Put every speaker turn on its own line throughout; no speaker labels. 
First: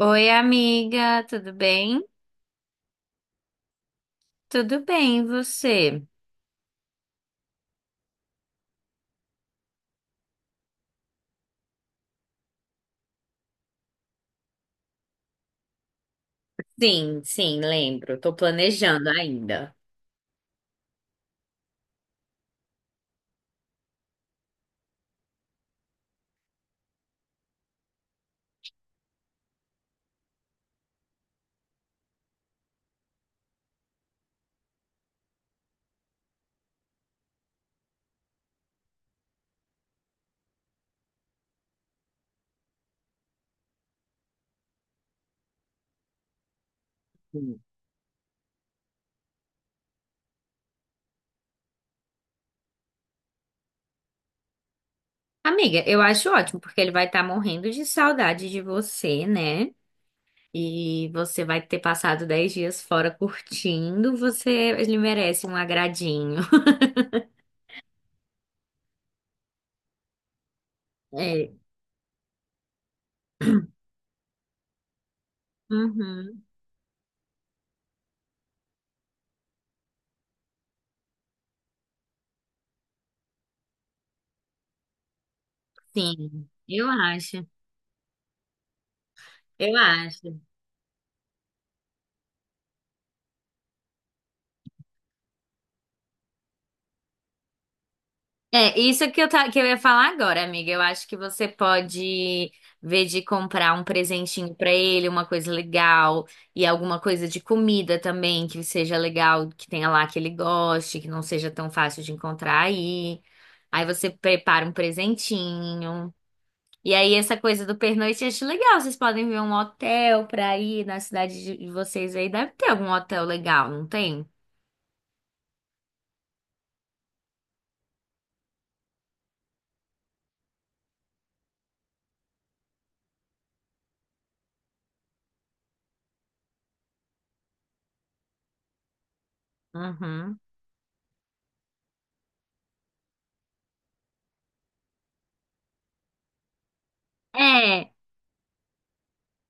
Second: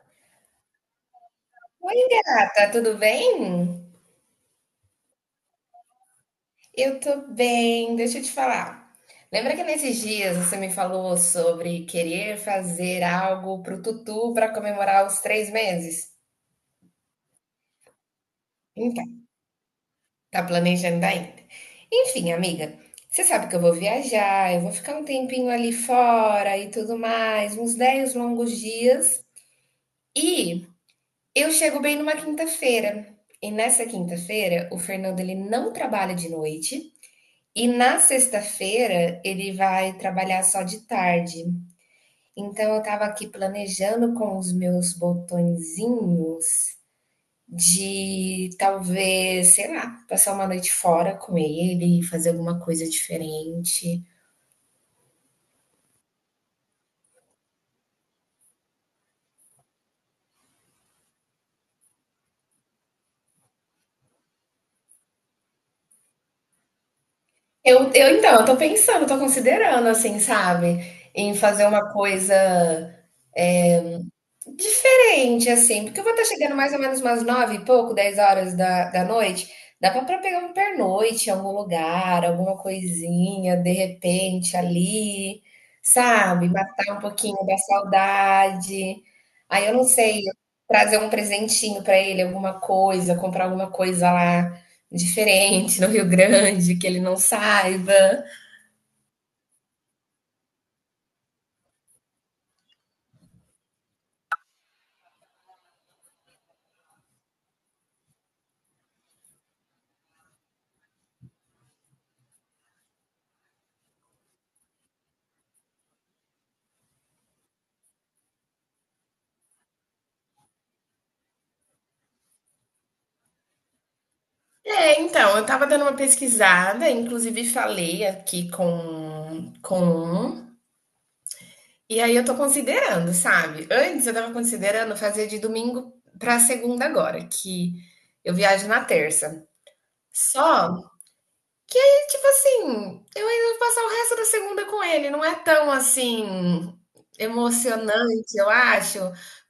Oi, amiga, tudo
Oi,
bem?
gata, tudo bem?
Tudo bem, e você?
Eu tô bem, deixa eu te falar. Lembra que nesses dias você me falou sobre querer fazer algo pro Tutu para comemorar os 3 meses?
Sim, sim, lembro. Tô
Então,
planejando ainda.
tá planejando ainda. Enfim, amiga, você sabe que eu vou viajar, eu vou ficar um tempinho ali fora e tudo mais, uns 10 longos dias. E eu chego bem numa quinta-feira. E nessa quinta-feira, o Fernando ele não trabalha de noite. E na sexta-feira ele vai trabalhar só de tarde. Então eu estava aqui planejando com os meus botõezinhos
Sim.
de talvez, sei lá, passar uma noite fora com ele, fazer alguma coisa diferente.
Amiga, eu acho ótimo, porque ele vai estar morrendo de saudade de você, né? E você vai ter passado 10 dias fora curtindo, você, ele merece um agradinho.
Eu então, eu tô pensando, tô considerando, assim, sabe? Em
É.
fazer uma coisa diferente, assim, porque eu vou estar
Uhum,
chegando mais ou menos umas 9 e pouco, 10 horas da noite. Dá pra pegar um pernoite em algum lugar, alguma coisinha, de repente, ali,
sim,
sabe?
eu
Matar um pouquinho
acho.
da saudade. Aí eu
Eu
não sei,
acho.
trazer um presentinho pra ele, alguma coisa, comprar alguma coisa lá diferente no Rio Grande, que ele não saiba.
É, isso que eu, que eu ia falar agora, amiga. Eu acho que você pode ver de comprar um presentinho pra ele, uma coisa legal, e alguma coisa de comida também que seja legal, que tenha lá que ele goste, que não seja tão fácil de encontrar aí. Aí você prepara um presentinho. E aí essa coisa do pernoite eu acho legal. Vocês podem ver um hotel pra ir na cidade de vocês aí. Deve ter algum hotel legal, não tem?
É, então, eu tava dando uma pesquisada, inclusive falei aqui com um. E aí eu tô considerando, sabe? Antes eu tava considerando fazer de domingo pra segunda agora, que eu viajo na terça.
Uhum.
Só que aí, tipo assim, eu ainda vou passar o resto da segunda com ele. Não é tão assim
É.
emocionante, eu acho,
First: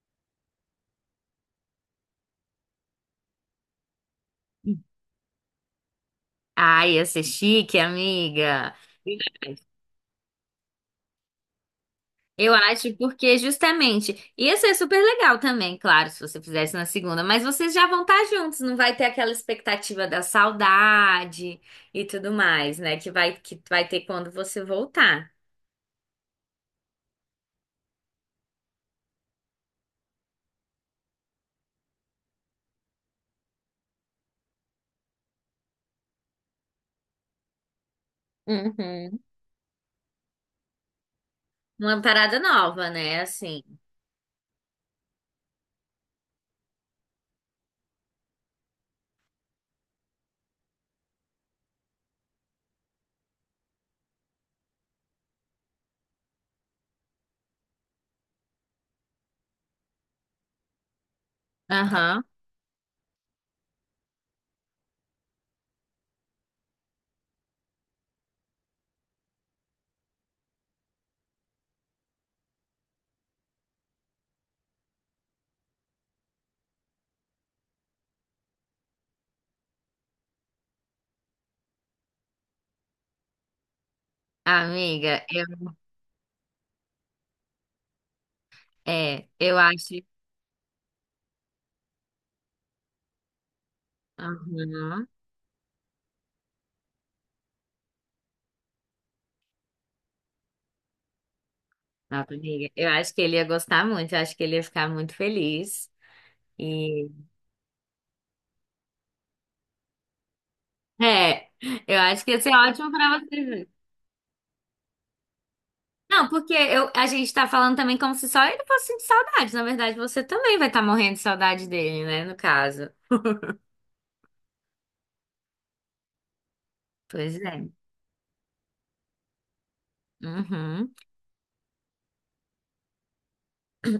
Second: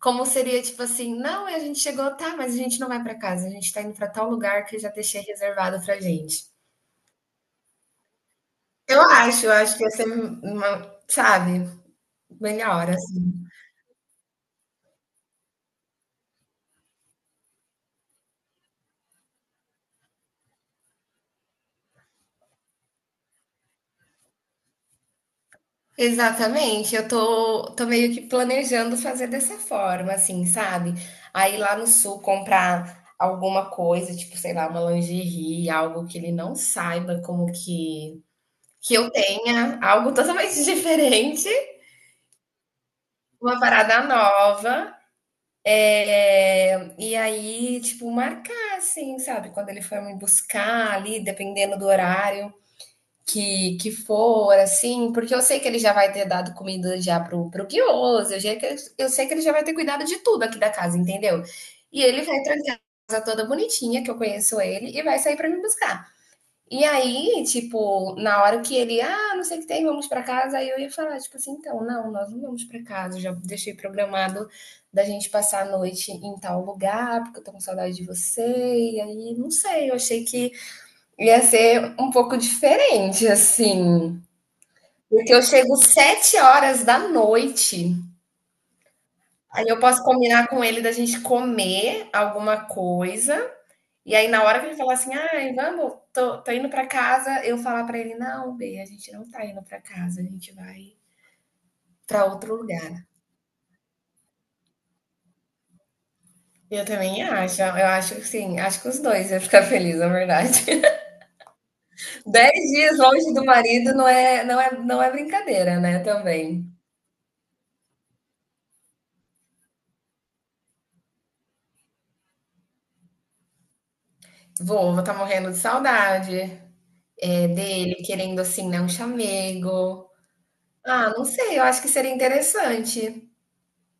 como seria tipo assim, não, a gente chegou, tá, mas a gente não vai pra casa, a gente tá indo pra tal lugar que eu já deixei reservado pra gente.
Ai, ia ser chique, amiga.
Eu acho que ia ser uma, sabe,
Eu
melhor.
acho porque justamente ia ser super legal também, claro, se você fizesse na segunda, mas vocês já vão estar juntos, não vai ter aquela expectativa da saudade e tudo mais, né? Que vai ter quando você voltar.
Exatamente, eu tô meio que planejando fazer dessa forma, assim, sabe? Aí lá no sul comprar alguma coisa, tipo, sei lá, uma lingerie, algo que ele não saiba como que eu
Uhum.
tenha, algo totalmente diferente,
Uma parada nova, né?
uma
Assim.
parada nova. É, e aí, tipo, marcar, assim, sabe? Quando ele for me buscar ali, dependendo do horário. Que for, assim, porque eu sei que ele já vai ter dado comida já pro Guioso, eu sei que ele já vai ter cuidado de tudo aqui da casa, entendeu? E ele
Aham.
vai trancar a casa toda bonitinha, que eu conheço ele, e vai sair pra me buscar. E aí, tipo, na hora que ele, ah, não sei o que tem, vamos pra casa, aí eu ia falar, tipo assim, então, não, nós não vamos pra casa, eu já deixei programado da gente passar a noite em tal lugar, porque eu tô com saudade de você, e aí, não sei, eu achei que ia ser um pouco diferente, assim,
Amiga,
porque eu chego 7 horas da noite,
eu
aí eu
acho.
posso combinar com ele da gente comer alguma coisa, e aí na hora que ele falar
Aham.
assim: "Ai, vamos, tô indo pra casa", eu falar pra ele: "Não, bê, a gente não tá indo pra casa, a gente vai pra
Nossa,
outro
amiga, eu
lugar".
acho que ele ia gostar muito, eu acho que ele ia ficar muito feliz.
Eu
E
também acho, eu acho que sim, acho que os 2 iam ficar feliz, na verdade.
é, eu acho que ia ser
dez
ótimo
dias
pra
longe do
você.
marido não é brincadeira, né,
Não, porque
também.
eu, a gente tá falando também como se só ele fosse sentir saudade. Na verdade, você também vai estar morrendo de saudade dele, né? No caso.
Vou estar morrendo de saudade.
Pois
É,
é.
dele querendo, assim, né, um chamego.
Uhum.
Ah, não sei, eu acho que seria interessante,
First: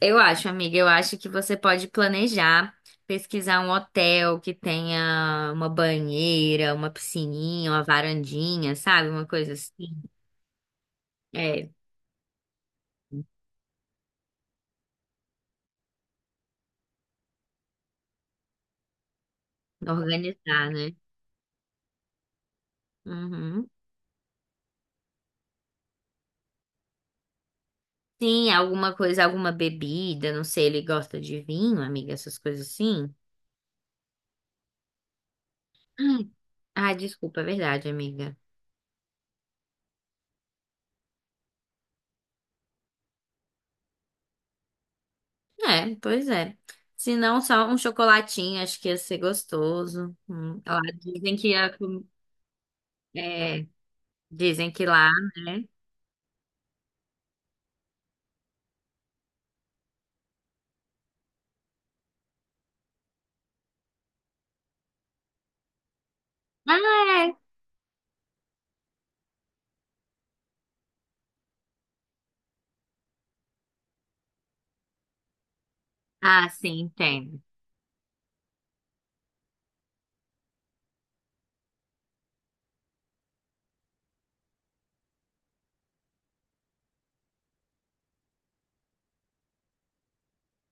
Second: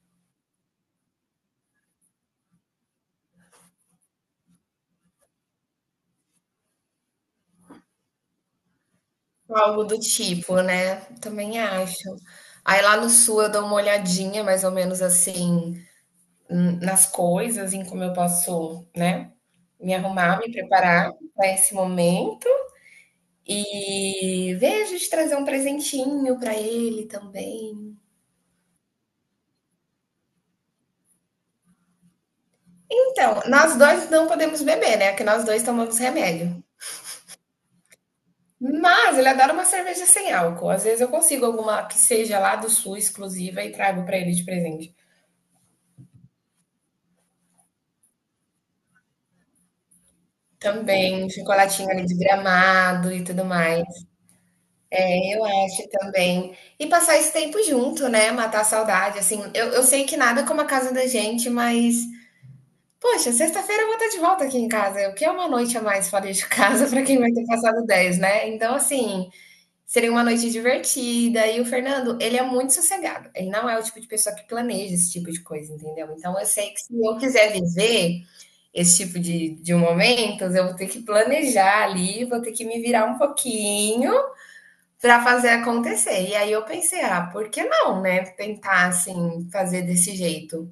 Eu acho, amiga, eu acho que você pode planejar, pesquisar um hotel que tenha uma banheira, uma piscininha, uma varandinha, sabe? Uma coisa assim.
algo do tipo, né, também
É,
acho. Aí lá no sul eu dou uma olhadinha mais ou menos assim, nas coisas, em como eu posso, né, me arrumar, me
organizar, né?
preparar para esse momento
Uhum.
e vejo de trazer um presentinho para ele também.
Sim, alguma coisa, alguma bebida, não sei, ele gosta de vinho, amiga, essas coisas assim.
Então, nós dois não podemos beber, né, que nós 2 tomamos
Hum.
remédio.
Ah, desculpa, é verdade, amiga.
Mas ele adora uma cerveja sem álcool. Às vezes eu consigo alguma que seja lá do Sul exclusiva e trago para ele de presente.
É, pois é. Se não, só um chocolatinho, acho que ia ser gostoso. Lá
Também, um
dizem que ia
chocolatinho ali de Gramado e tudo
é,
mais.
dizem que lá,
É, eu
né?
acho também. E passar esse tempo junto, né? Matar a saudade. Assim, eu sei que nada como a casa da gente, mas, poxa, sexta-feira eu vou estar de volta aqui em casa. O que é uma noite a mais fora de
Ah,
casa para quem vai
é.
ter passado 10, né? Então, assim, seria uma noite divertida. E o Fernando, ele é muito sossegado. Ele não é o tipo de pessoa que planeja esse tipo de coisa, entendeu? Então eu
Ah,
sei que se
sim,
eu
tem.
quiser viver esse tipo de momentos, eu vou ter que planejar ali, vou ter que me virar um pouquinho para fazer acontecer. E aí eu pensei, ah, por que não, né? Tentar assim fazer desse jeito.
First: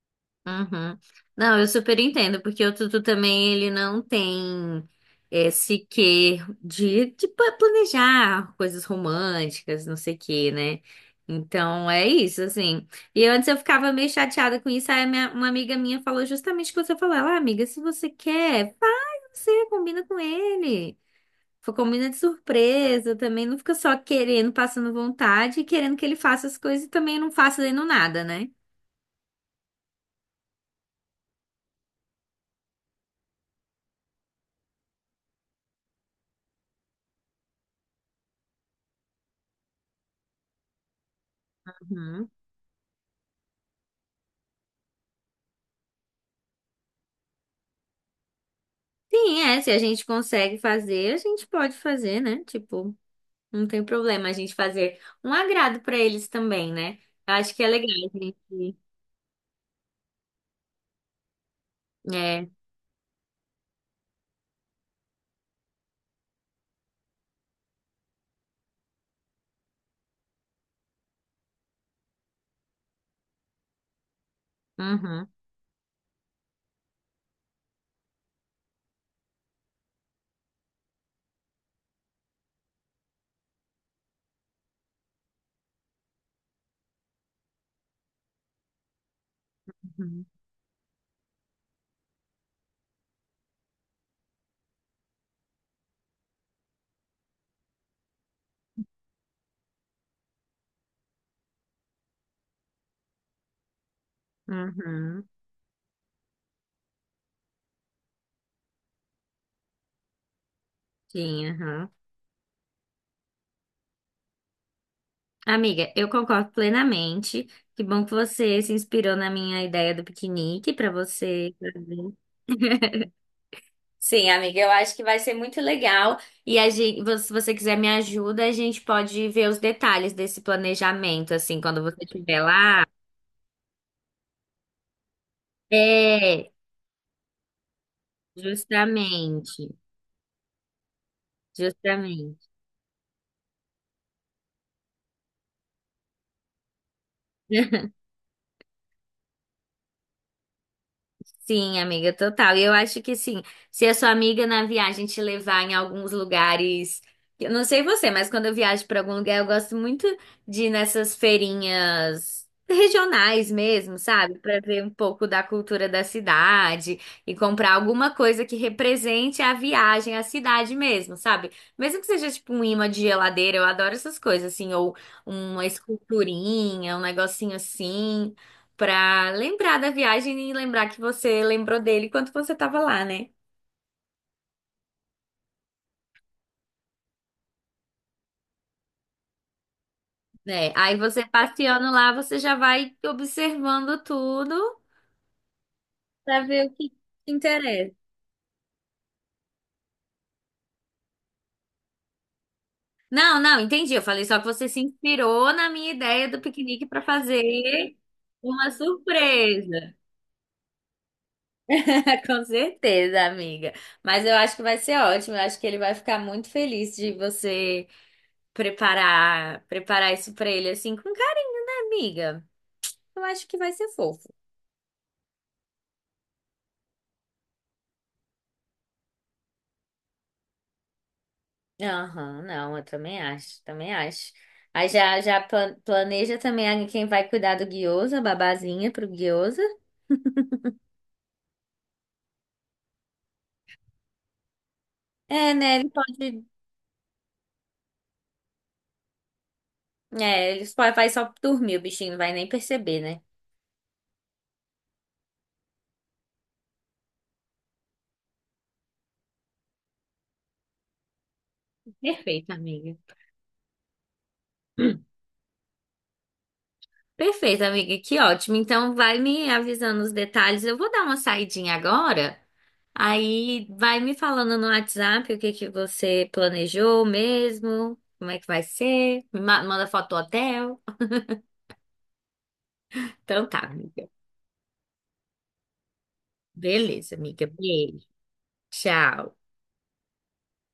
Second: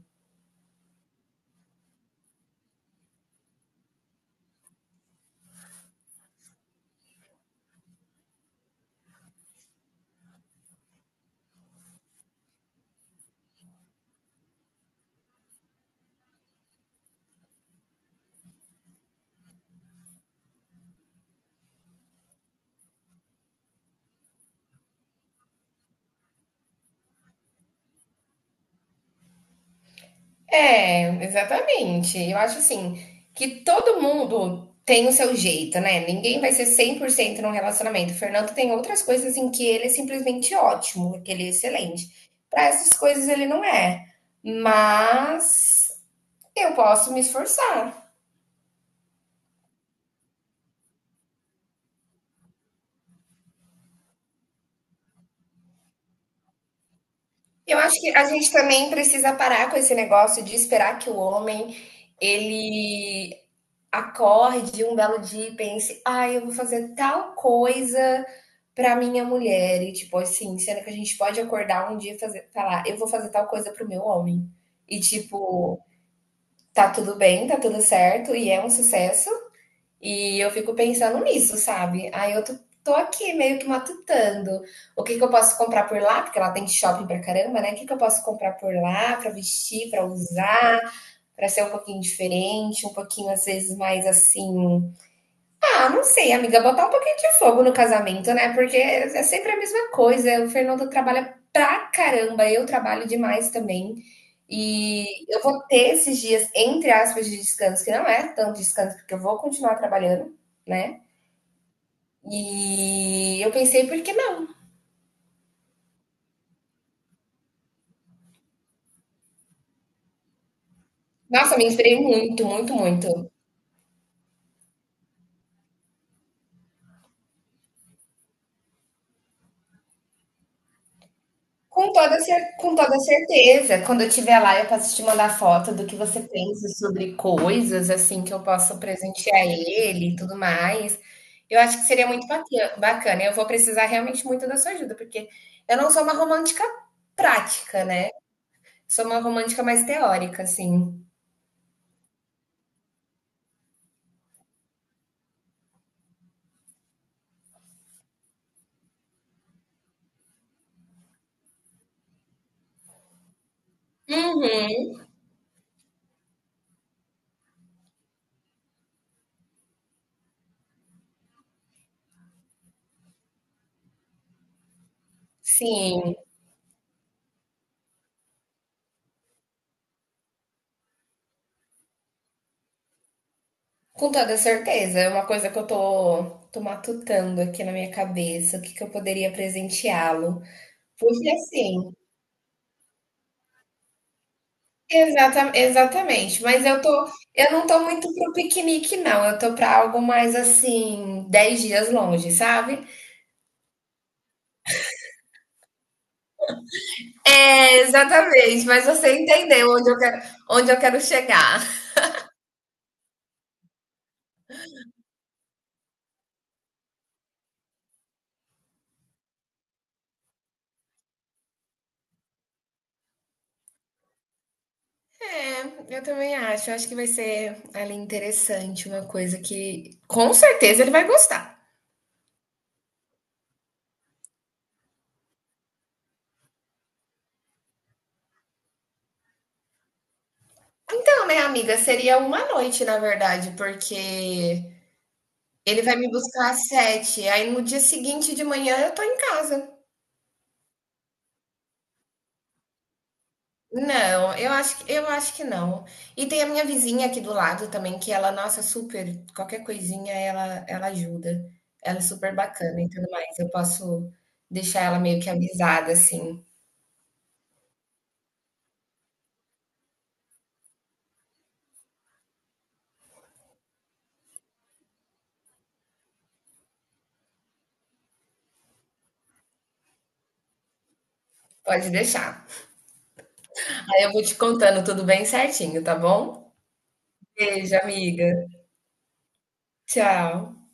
Uhum. Não, eu super entendo, porque o Tutu também ele não tem esse quê de planejar coisas românticas, não sei o quê, né? Então é isso, assim. E antes eu ficava meio chateada com isso, aí a uma amiga minha falou justamente o que você falou. Ela, "Ah, amiga, se você quer, vai você combina com ele. Combina de surpresa também, não fica só querendo, passando vontade e querendo que ele faça as coisas e também não faça fazendo nada, né?
É, exatamente. Eu acho assim, que todo mundo tem o seu jeito, né? Ninguém vai ser 100% num relacionamento. O Fernando tem outras coisas em que ele é simplesmente ótimo, que ele é excelente. Para essas coisas ele não é. Mas eu posso me esforçar.
Sim, é, se a gente consegue fazer, a gente pode fazer, né? Tipo, não tem problema a gente fazer um agrado pra eles também, né? Eu acho que é
Eu
legal
acho que
a
a gente
gente.
também precisa parar com esse negócio de esperar que o homem
É,
ele acorde um belo dia e pense: "Ai, eu vou fazer tal coisa pra minha mulher", e tipo assim, sendo que a gente pode acordar um dia e fazer falar: "Eu vou fazer tal coisa para o meu homem". E
uhum,
tipo, tá tudo bem, tá tudo certo e é um sucesso, e eu fico pensando nisso, sabe. Aí eu tô aqui meio que matutando, o que que eu posso comprar por lá, porque lá tem shopping pra caramba, né. O que que eu posso comprar por lá pra vestir, pra
uhum,
usar, pra ser um pouquinho diferente, um pouquinho às vezes mais assim, ah, não sei, amiga, botar um pouquinho de fogo no casamento, né? Porque é sempre a mesma coisa. O Fernando trabalha pra caramba, eu trabalho demais também. E
uhum,
eu vou ter esses dias, entre aspas, de descanso, que não é tanto descanso, porque eu vou continuar trabalhando, né?
sim, uhum.
E eu pensei, por que não?
Amiga, eu concordo plenamente. Que bom que você se inspirou na minha ideia do piquenique pra você
Nossa, me inspirei
fazer.
muito, muito, muito.
Sim, amiga, eu acho que vai ser muito legal. E a gente, se você quiser me ajuda, a gente pode ver os detalhes desse planejamento, assim, quando
Com
você
toda,
estiver
cer- com
lá.
toda certeza. Quando eu estiver lá, eu posso te mandar foto do que você
É,
pensa sobre coisas, assim, que eu posso presentear
justamente,
ele e tudo mais. Eu acho que seria muito
justamente.
bacana. Eu vou precisar realmente muito da sua ajuda, porque eu não sou uma romântica prática, né? Sou uma romântica mais teórica, assim.
Sim, amiga, total. E eu acho que sim, se a sua amiga na viagem te levar em alguns lugares, eu não sei você, mas quando eu viajo para algum lugar, eu gosto muito de ir nessas feirinhas regionais mesmo, sabe? Para ver
Uhum,
um pouco da cultura da cidade e comprar alguma coisa que represente a viagem, a cidade mesmo, sabe? Mesmo que seja tipo um imã de geladeira, eu adoro essas coisas assim, ou uma
sim,
esculturinha, um negocinho assim pra lembrar da viagem e lembrar que você lembrou dele quando você tava lá, né?
com toda certeza. É uma coisa que eu tô matutando aqui na minha cabeça, o que que eu poderia presenteá-lo.
É, aí você
Porque
passeando
assim.
lá, você já vai observando tudo
Exatamente,
pra
mas
ver o
eu
que
tô
te
eu não tô
interessa.
muito pro piquenique não, eu tô para algo mais, assim, 10 dias longe, sabe.
Não, não, entendi. Eu falei só que você se inspirou na minha ideia do piquenique pra
É,
fazer
exatamente,
uma
mas você entendeu onde
surpresa.
eu quero chegar.
Com certeza, amiga. Mas eu acho que vai ser ótimo. Eu acho que ele vai ficar muito feliz de você preparar, preparar isso pra ele assim com cara, amiga. Eu acho que vai ser fofo.
É, eu também acho, eu acho que vai ser ali interessante, uma coisa que com certeza ele vai gostar.
Aham, não, eu também acho, também acho. Aí já, já planeja também aí quem vai cuidar do guiosa, a babazinha pro guiosa.
Então, né, amiga, seria uma noite, na verdade, porque
É, né?
ele
Ele
vai me
pode.
buscar às 7, aí no dia seguinte de manhã eu tô em casa.
É, ele só vai só dormir, o bichinho não vai nem perceber, né?
Não, eu acho que não. E tem a minha vizinha aqui do lado também, que ela, nossa, super, qualquer coisinha ela ajuda. Ela é super
Perfeito,
bacana e
amiga.
tudo mais. Eu posso deixar ela
Hum.
meio que avisada, assim.
Perfeito, amiga, que ótimo. Então vai me avisando os detalhes. Eu vou dar uma saidinha agora. Aí vai me falando no WhatsApp o que que você planejou mesmo, como é que vai ser. Me manda foto do hotel.
Pode deixar.
Então tá,
Aí
amiga.
eu vou te contando tudo bem certinho, tá bom?
Beleza, amiga.
Beijo,
Beijo.
amiga.
Tchau.
Tchau.